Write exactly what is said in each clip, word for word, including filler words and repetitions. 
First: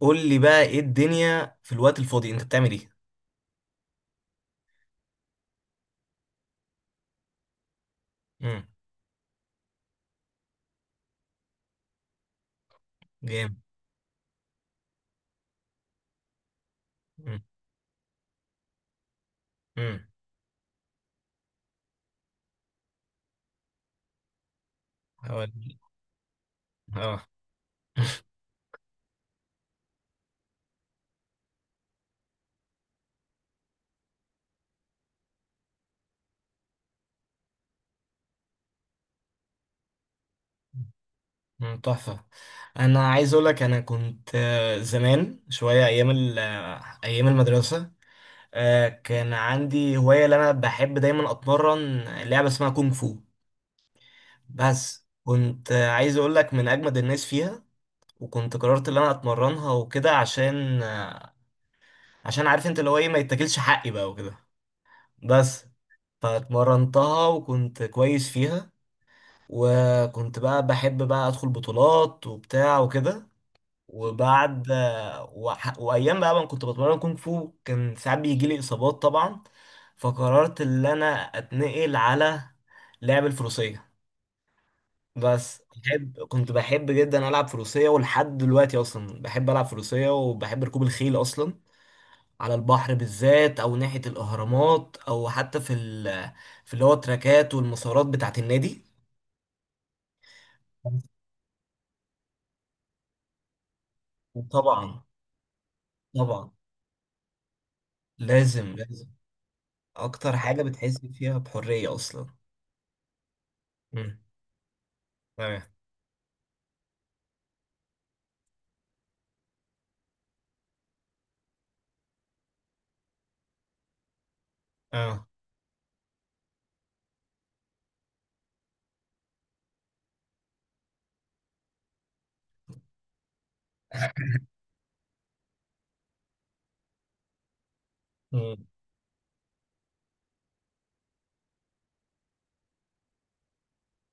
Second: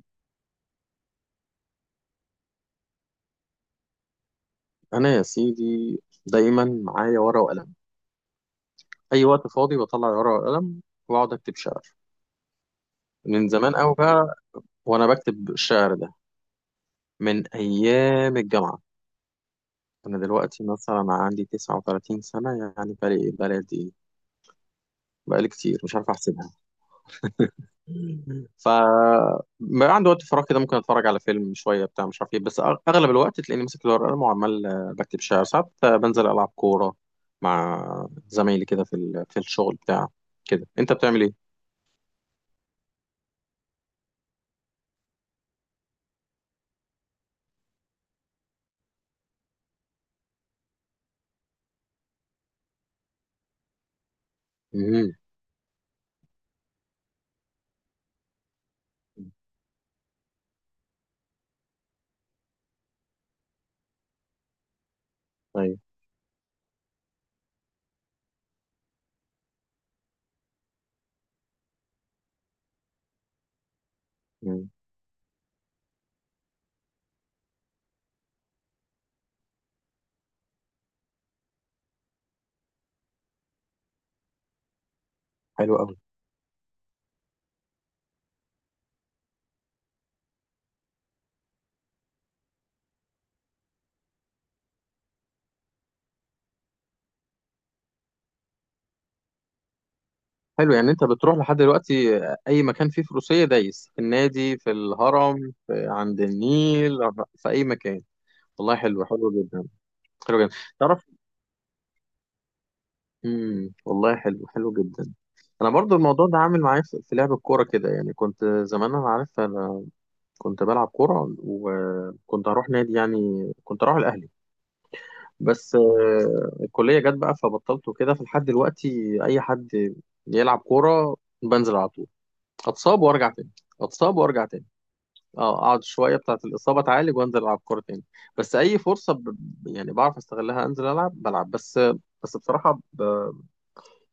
قول لي بقى ايه الدنيا في الوقت الفاضي، انت بتعمل ايه؟ انا يا سيدي دايما معايا ورقه وقلم. امم. اي وقت فاضي بطلع ورقه وقلم واقعد اكتب شعر، من جامد. زمان قوي بقى. وانا بكتب الشعر ده امم. من ايام الجامعه. امم. انا دلوقتي مثلا عندي تسعه وتلاتين سنه، يعني بقالي بلدي، هقول بقالي لك. كتير مش عارف احسبها. اه. ف ما عندي وقت فراغ كده، ممكن اتفرج على فيلم شويه بتاع مش عارف ايه، بس أغ- اغلب الوقت تلاقيني ماسك الورقه والقلم وعمال آه، بكتب شعر، ساعات آه، بنزل العب كوره مع زمايلي كده في ال- في الشغل بتاع كده. انت بتعمل ايه؟ مم، تحفة. أنا عايز أقولك أنا كنت آه، زمان شوية أيام ال- آه، أيام المدرسة. آه، كان عندي هواية اللي أنا بحب دايما أتمرن. لعبة اسمها كونغ فو. بس امم، كنت آه، عايز أقولك من أجمد الناس فيها. وكنت قررت اللي أنا أتمرنها وكده عشان آه، عشان عارف أنت اللي هو إيه ما يتاكلش حقي بقى وكده. بس طيب. فاتمرنتها وكنت كويس فيها. وكنت بقى بحب بقى ادخل بطولات وبتاع وكده. وبعد مم. وح... وايام بقى ما كنت بتمرن كونغ فو كان ساعات بيجي لي اصابات طبعا. فقررت ان انا اتنقل على لعب الفروسية. بس حلو قوي. بحب كنت بحب جدا العب فروسية ولحد دلوقتي اصلا بحب العب فروسية وبحب ركوب الخيل اصلا. على البحر بالذات او ناحية الاهرامات او حتى في ال في اللي هو التراكات والمسارات بتاعة النادي. حلو، يعني انت بتروح لحد دلوقتي آه، اي مكان فيه فروسيه، دايس في النادي، في طبعا. الهرم، في عند طبعا. النيل، في اي مكان. لازم والله حلو، لازم. حلو جدا. اكتر حلو جدا، حاجة بتحس تعرف. فيها بحرية اصلا. امم، والله امم. حلو، حلو جدا. تمام. انا برضو الموضوع ده عامل معايا في في لعب الكوره كده، يعني كنت زمان، انا عارف انا كنت بلعب كوره وكنت هروح نادي، يعني كنت اروح الاهلي، اه. بس آه، الكليه جت بقى فبطلت وكده. فلحد دلوقتي اي حد يلعب كوره بنزل على طول، اتصاب وارجع تاني، اتصاب وارجع تاني، اه اقعد شويه بتاعه الاصابه اتعالج وانزل العب كوره تاني. بس امم. اي فرصه، ب... يعني بعرف استغلها، انزل العب بلعب بس. بس بصراحه، ب...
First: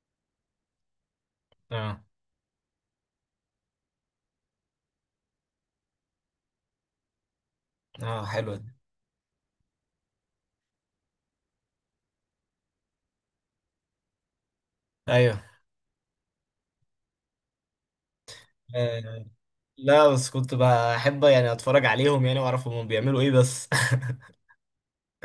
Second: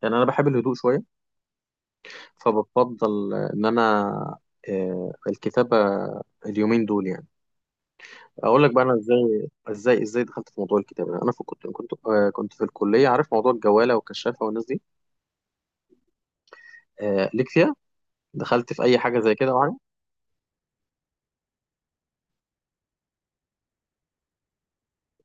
يعني انا بحب الهدوء شويه، اه. فبفضل ان انا آه، الكتابه، اليومين دول يعني. اه، حلوة اقول دي. لك بقى انا ازاي ازاي ازاي دخلت في موضوع الكتابه. انا في كنت كنت آه، كنت في الكليه، عارف موضوع الجواله والكشافه والناس دي؟ ايوه. آه، ليك فيها؟ دخلت في اي حاجه آه. زي كده معايا؟ لا بس كنت بحب يعني اتفرج عليهم يعني واعرف هم بيعملوا ايه بس.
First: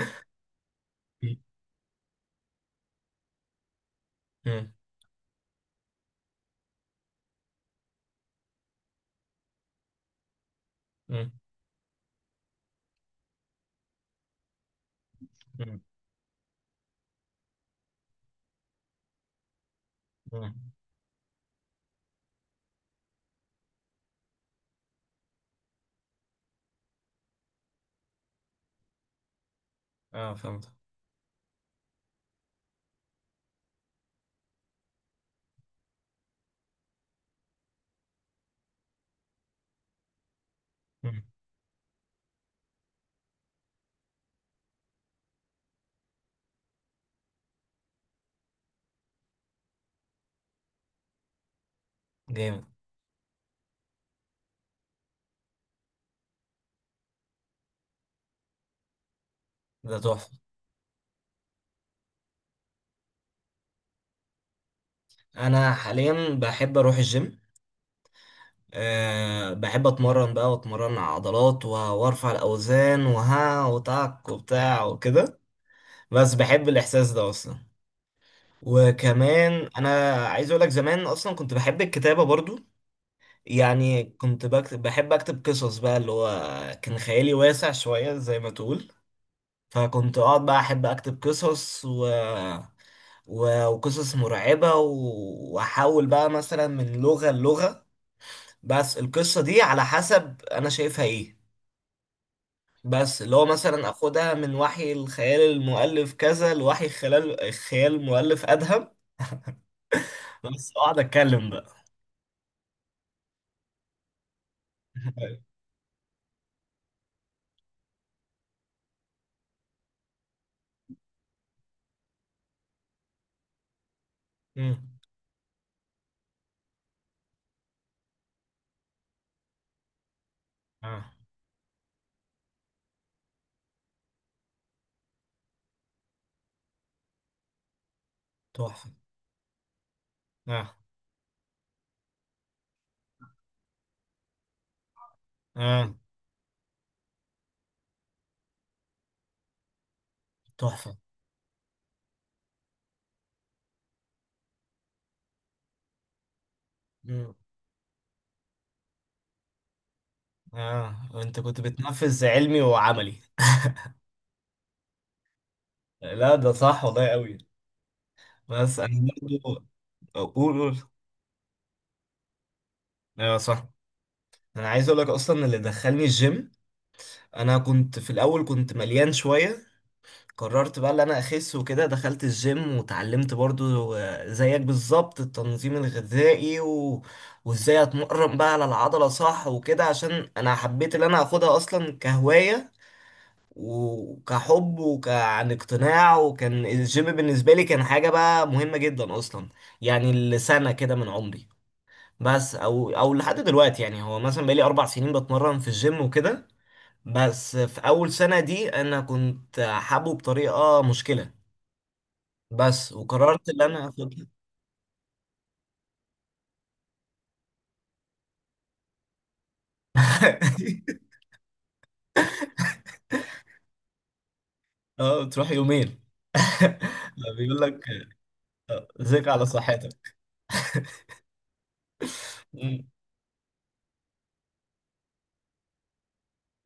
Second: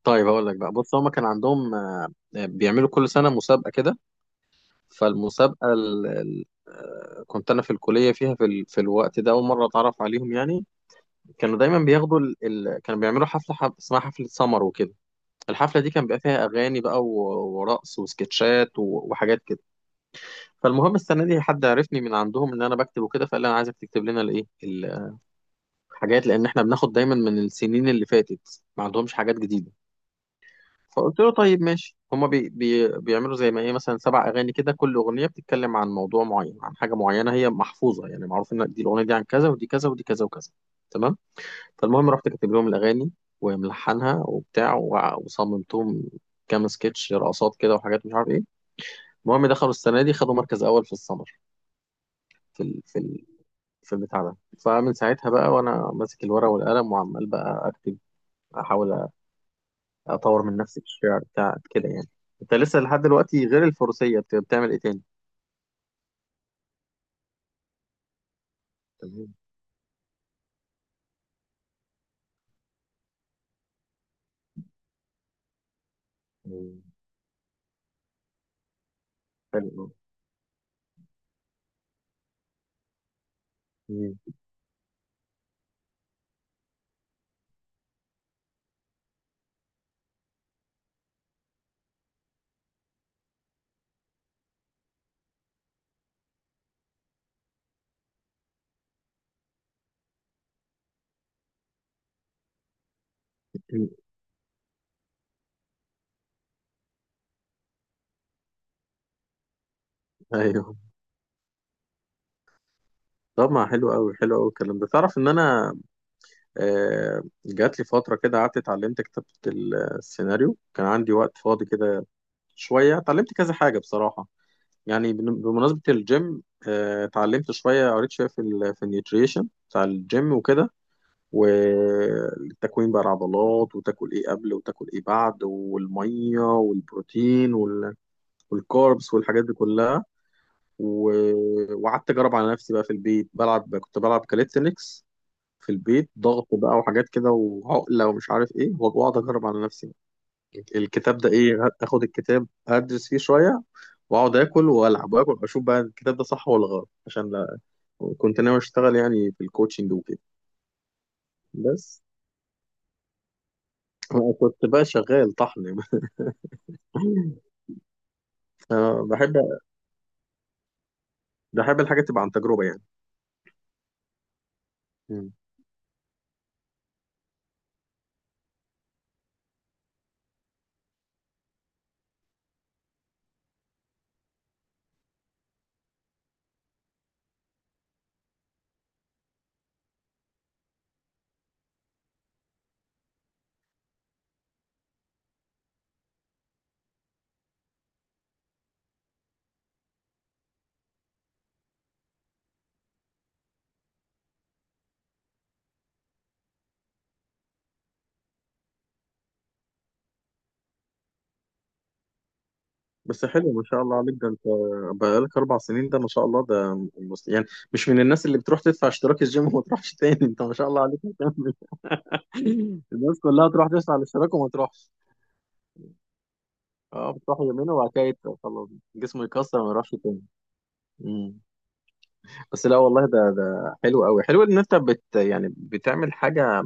طيب اقول لك بقى، بص هما كان مم. عندهم آه، آه، بيعملوا كل سنه مسابقه كده. مم. فالمسابقه ال... ال- آه، كنت انا في الكليه فيها، في, ال... في الوقت ده اول مره اتعرف عليهم يعني. مم. كانوا دايما بياخدوا ال... ال... كانوا بيعملوا حفله، حف... اسمها حفله سمر وكده. مم. الحفلة دي كان بيبقى فيها أغاني بقى و- ورقص وسكتشات و- وحاجات كده. مم. فالمهم السنة دي حد عرفني من عندهم إن أنا بكتب وكده، فقال لي أنا عايزك تكتب لنا الإيه، الحاجات، لأن إحنا بناخد دايما من السنين اللي فاتت ما عندهمش حاجات جديدة. اه، فهمت. فقلت له طيب ماشي. هما بي بي بيعملوا زي ما إيه، مثلا سبع أغاني كده، كل أغنية بتتكلم عن موضوع معين، عن حاجة معينة هي محفوظة يعني، معروف إن دي الأغنية دي عن كذا، ودي كذا، ودي كذا وكذا. تمام. مم. فالمهم رحت كاتب لهم الأغاني وملحنها وبتاع وع- وصممتهم كام سكتش، رقصات كده وحاجات مش عارف ايه. المهم دخلوا السنة دي خدوا مركز أول في السمر، في جامد. ال... في ال... في البتاع ده. فمن ساعتها بقى وأنا ماسك الورقة والقلم وعمال بقى أكتب، أحاول أ- ده تحفة. أطور من نفسي في الشعر بتاع كده يعني. أنت لسه لحد دلوقتي، غير الفروسية، بت- بتعمل إيه تاني؟ انا حاليا بحب اروح الجيم. تمام. أه، بحب اتمرن بقى واتمرن على عضلات و- وارفع الاوزان وها وتعك وبتاع وكده. بس بحب مم. الاحساس ده اصلا. وكمان حلو أوي. انا عايز اقول لك زمان اصلا كنت بحب الكتابة برضو. يعني مم. كنت بكتب بحب اكتب قصص بقى اللي هو كان خيالي واسع شوية زي ما تقول. فكنت اقعد بقى احب اكتب قصص و... و... وقصص مرعبة و- واحاول بقى مثلا من لغة للغة. بس القصة دي على حسب انا شايفها ايه. بس اللي هو مثلا اخدها من وحي الخيال المؤلف كذا لوحي خلال الخيال المؤلف ادهم. بس أيوه. اقعد اتكلم بقى. طب ما حلو أوي، حلو أوي الكلام ده. تعرف إن أنا آه، جات لي فترة كده قعدت اتعلمت كتابة السيناريو، كان عندي وقت فاضي كده، شوية اتعلمت كذا حاجة بصراحة. مم. يعني بن- بمناسبة الجيم، آه، اتعلمت شوية، قريت شوية في ال في النيوتريشن بتاع الجيم وكده، اه، والتكوين بقى العضلات، وتاكل ايه قبل وتاكل ايه بعد، والمية والبروتين وال- تحفه. والكاربس والحاجات دي كلها. اه. و- وقعدت اجرب على نفسي بقى في البيت، بلعب كنت بلعب كاليستنكس في اه، البيت، ضغط بقى وحاجات كده وعقلة ومش عارف ايه، واقعد اجرب على نفسي، تحفه. الكتاب ده ايه، اخد الكتاب ادرس فيه شوية، واقعد اكل والعب واكل اشوف بقى الكتاب ده صح ولا غلط، عشان مم. لا، كنت ناوي اشتغل يعني في الكوتشنج وكده. اه، انت كنت بس بتنفذ علمي وعملي. أنا كنت بقى شغال طحن. لا، ده صح والله قوي. بس انا فبحب برضه. اقول قول. بحب الحاجة تبقى عن تجربة يعني. ايوه صح. انا عايز اقول لك مم. اصلا اللي دخلني الجيم انا كنت في الاول كنت مليان شويه. قررت بقى اللي انا اخس وكده دخلت الجيم وتعلمت برضو آه، زيك بالظبط التنظيم الغذائي و... وازاي اتمرن بقى على العضلة صح وكده عشان انا حبيت اللي انا اخدها اصلا كهواية وكحب وكعن اقتناع. وكان الجيم بالنسبة لي كان حاجة بقى مهمة جدا اصلا. يعني لسنة كده من عمري. بس او او لحد دلوقتي يعني هو مثلا بقالي اربع سنين بتمرن في الجيم وكده. بس في اول سنة دي انا كنت حابه بطريقة مشكلة. بس بس وقررت حلو، ان ما شاء انا الله عليك، اخدها. ده انت بقالك اربع سنين، ده ما شاء الله، ده مس- يعني مش من الناس اللي بتروح تدفع اشتراك الجيم وما تروحش تاني، انت ما شاء الله عليك. الناس كلها تروح تدوس على الاشتراك وما تروحش. اه، تروح يومين. اه، لا، بتروح بيقول يمين لك. وبعد كده يت- خلاص، جسمه ذيك على يكسر ما يروحش صحتك. تاني. مم. بس لا أمم. والله، ده ده حلو قوي، حلو ان انت بت يعني بتعمل حاجه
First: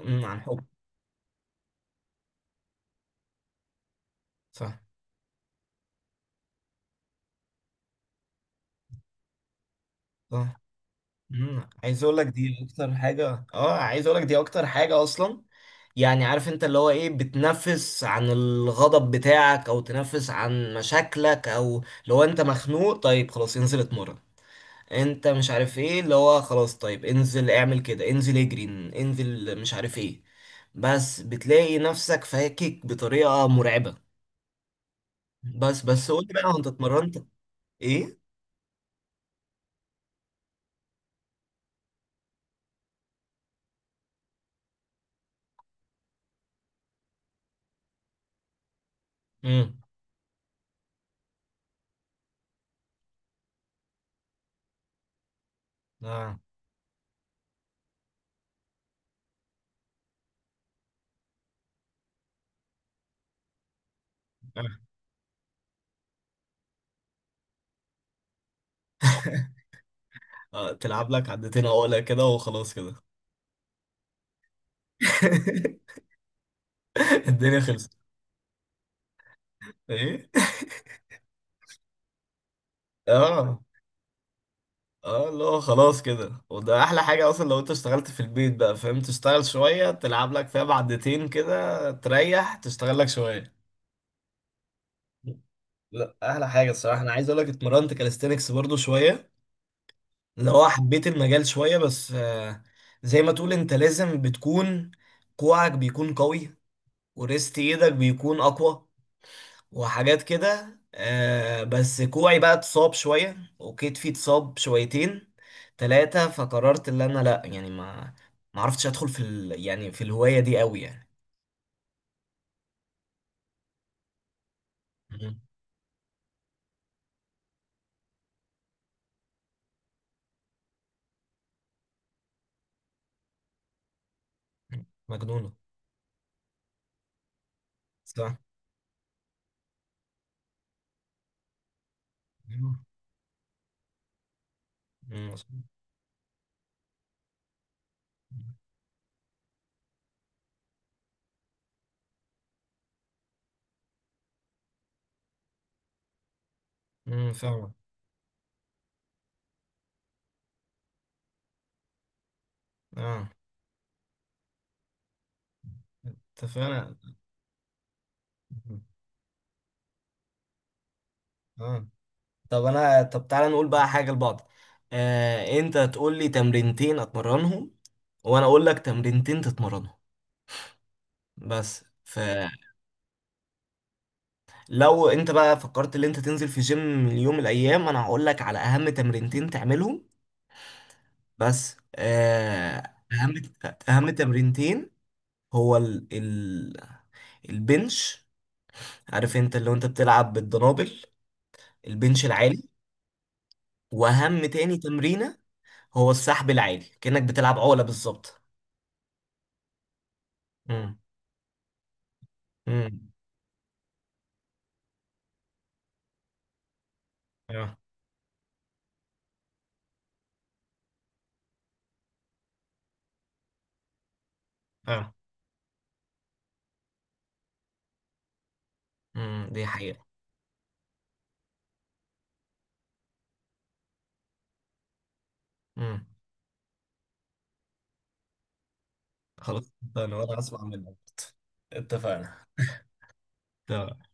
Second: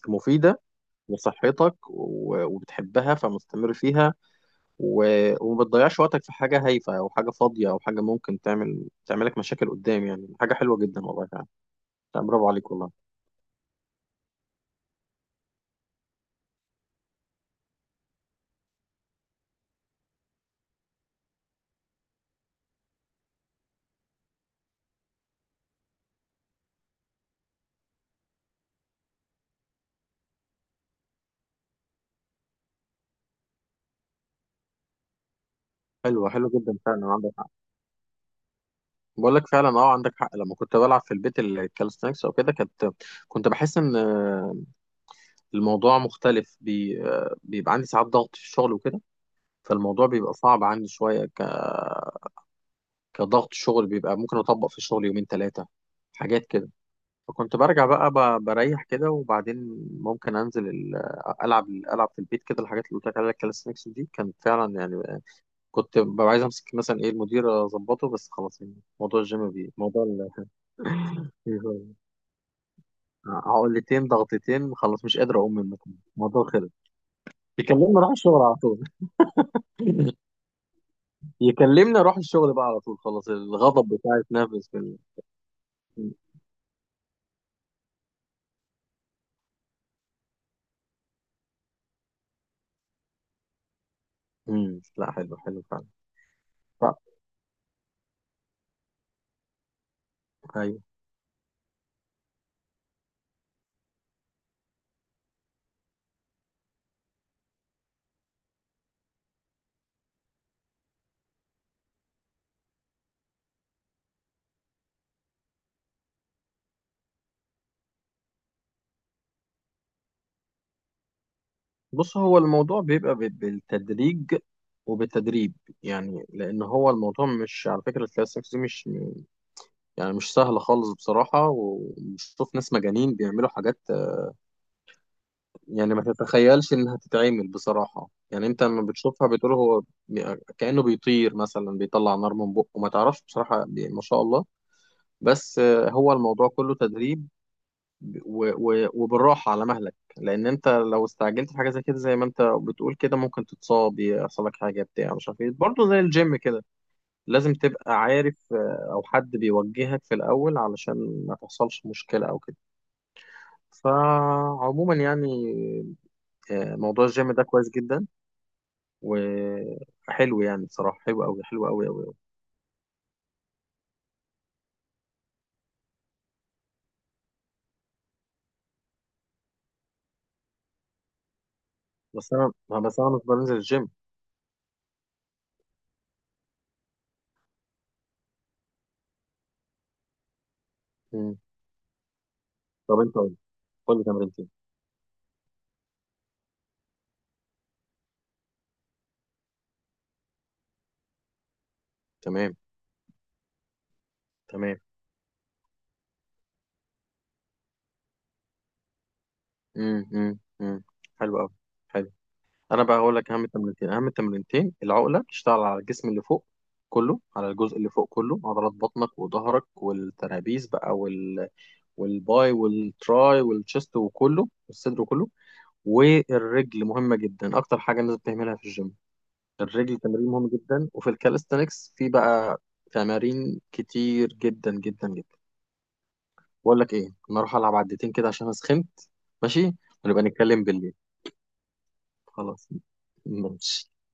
أمم، عن حب. مفيده لصحتك و- وبتحبها، فمستمر فيها، صح. و- وما بتضيعش وقتك في حاجه هايفه او حاجه فاضيه او حاجه ممكن تعمل تعملك مشاكل قدام، يعني حاجه صح. حلوه جدا، والله فعلا. أمم، عايز اقول لا، لك برافو دي عليك والله. اكتر حاجه. اه، عايز اقول لك دي اكتر حاجه اصلا. يعني عارف انت اللي هو ايه بتنفس عن الغضب بتاعك او تنفس عن مشاكلك او لو انت مخنوق طيب خلاص انزل اتمرن. انت مش عارف ايه اللي هو خلاص طيب انزل اعمل كده انزل اجري. انزل مش عارف ايه. بس بتلاقي نفسك فاكك بطريقة مرعبة. بس بس قول حلوه، لي بقى حلوه هو انت جدا فعلا اتمرنت عندك. ايه؟ بقول لك فعلا، اه عندك حق. لما كنت بلعب في البيت الكالستنكس او كده، كنت كنت بحس ان آه، الموضوع مختلف، بي... آه، بيبقى عندي ساعات ضغط في الشغل وكده. امم. فالموضوع بيبقى صعب عندي شويه، ك... كضغط شغل، بيبقى ممكن اطبق في الشغل يومين ثلاثه آه. حاجات كده. فكنت برجع بقى، ب... بريح كده، وبعدين ممكن انزل ال... العب، العب في البيت كده. الحاجات اللي قلت لك عليها الكالستنكس دي كانت آه. فعلا يعني آه، كنت ببقى عايز امسك مثلا ايه المدير اظبطه، بس خلاص. يعني موضوع الجيم، بي موضوع آه، تلعب لك عدتين ال... عقلة كده وخلاص كده. عقلتين ضغطتين، خلاص مش قادر اقوم من المكان، الموضوع خلص، الدنيا خلصت. يكلمني اروح الشغل على طول. ايه. يكلمني اروح الشغل بقى على طول، خلاص اه. الغضب بتاعي اتنفس في ال... اه اللي هو خلاص كده وده احلى حاجة اصلا لو انت اشتغلت في البيت بقى فاهم تشتغل شوية تلعب لك فيها بعدتين كده تريح تشتغل لك شوية. مم. لا حلو حلو فعلا. لا، احلى حاجه ف... الصراحه. انا عايز اقول لك اتمرنت كاليستينكس برضو شويه. اللي هو ايوه، حبيت المجال شويه بس آه، زي ما تقول انت لازم بتكون كوعك بيكون قوي. وريست ايدك بيكون اقوى. وحاجات كده آه، بس كوعي بقى اتصاب شويه وكتفي اتصاب شويتين ثلاثه. فقررت ان انا لا يعني ما ما عرفتش ادخل في ال... يعني في الهوايه دي قوي يعني. بص هو الموضوع بيبقى ب- بالتدريج مم. وبالتدريب، يعني لان هو الموضوع، مش على فكره الكلاس سكس دي مش، يعني مش سهل خالص بصراحه، وبشوف ناس مجانين بيعملوا حاجات مجنونه. يعني ما تتخيلش انها تتعمل بصراحة. صح. يعني انت لما بتشوفها بتقول هو بي- كأنه بيطير مثلا، بيطلع نار من بقه، مم. ما تعرفش بصراحة، بي- ما شاء الله. مم. بس آه، هو الموضوع كله تدريب و- و- وبالراحة على مهلك، لان انت لو استعجلت في حاجة زي كده، زي ما انت بتقول كده، ممكن تتصاب، يحصل لك حاجة بتاع مش عارف ايه، برضه زي الجيم كده مم. لازم فاهمة. تبقى عارف، آه، او حد بيوجهك في الاول علشان ما تحصلش مشكلة او كده. اه، فعموما يعني آه، اتفقنا. موضوع الجيم ده كويس جدا، وحلو يعني، بصراحة حلو أوي، حلو اه. أوي أوي أوي. طب انا طب تعالى نقول بقى حاجه لبعض. آه انت تقول لي تمرينتين اتمرنهم وانا اقول لك تمرينتين تتمرنهم. بس بس فلو أنا بس أنا مش بنزل الجيم. انت بقى فكرت ان انت تنزل في جيم اليوم من الايام انا هقول لك على اهم تمرينتين تعملهم. مم. بس آه طب أنت اهم قول، قول لي اهم تمرينتين. تمرينتين هو ال... ال... البنش. عارف انت اللي هو انت بتلعب بالدنابل. البنش تمام. العالي. واهم تمام. تاني تمرينة هو السحب العادي كأنك بتلعب عقلة بالظبط. مم. مم. مم. امم. حلو أوي. حلو. أنا بقى امم. هقول لك أهم التمرينتين. أهم التمرينتين، العقلة بتشتغل على الجسم اللي فوق، كله على اه. الجزء اللي فوق، كله عضلات بطنك وظهرك والترابيز بقى وال... والباي والتراي والتشست وكله، والصدر اه. وكله. والرجل مهمة جدا، أكتر حاجة الناس بتهملها في الجيم، امم، دي الرجل حقيقة. تمرين مهم جدا. وفي الكاليستانكس في بقى تمارين كتير جدا جدا جدا. امم. بقول لك ايه، انا اروح العب عدتين كده عشان انا سخنت. خلاص، ماشي، اتفقنا ونبقى وانا هسمع نتكلم بالليل. منك. اتفقنا. خلاص. ماشي. تمام.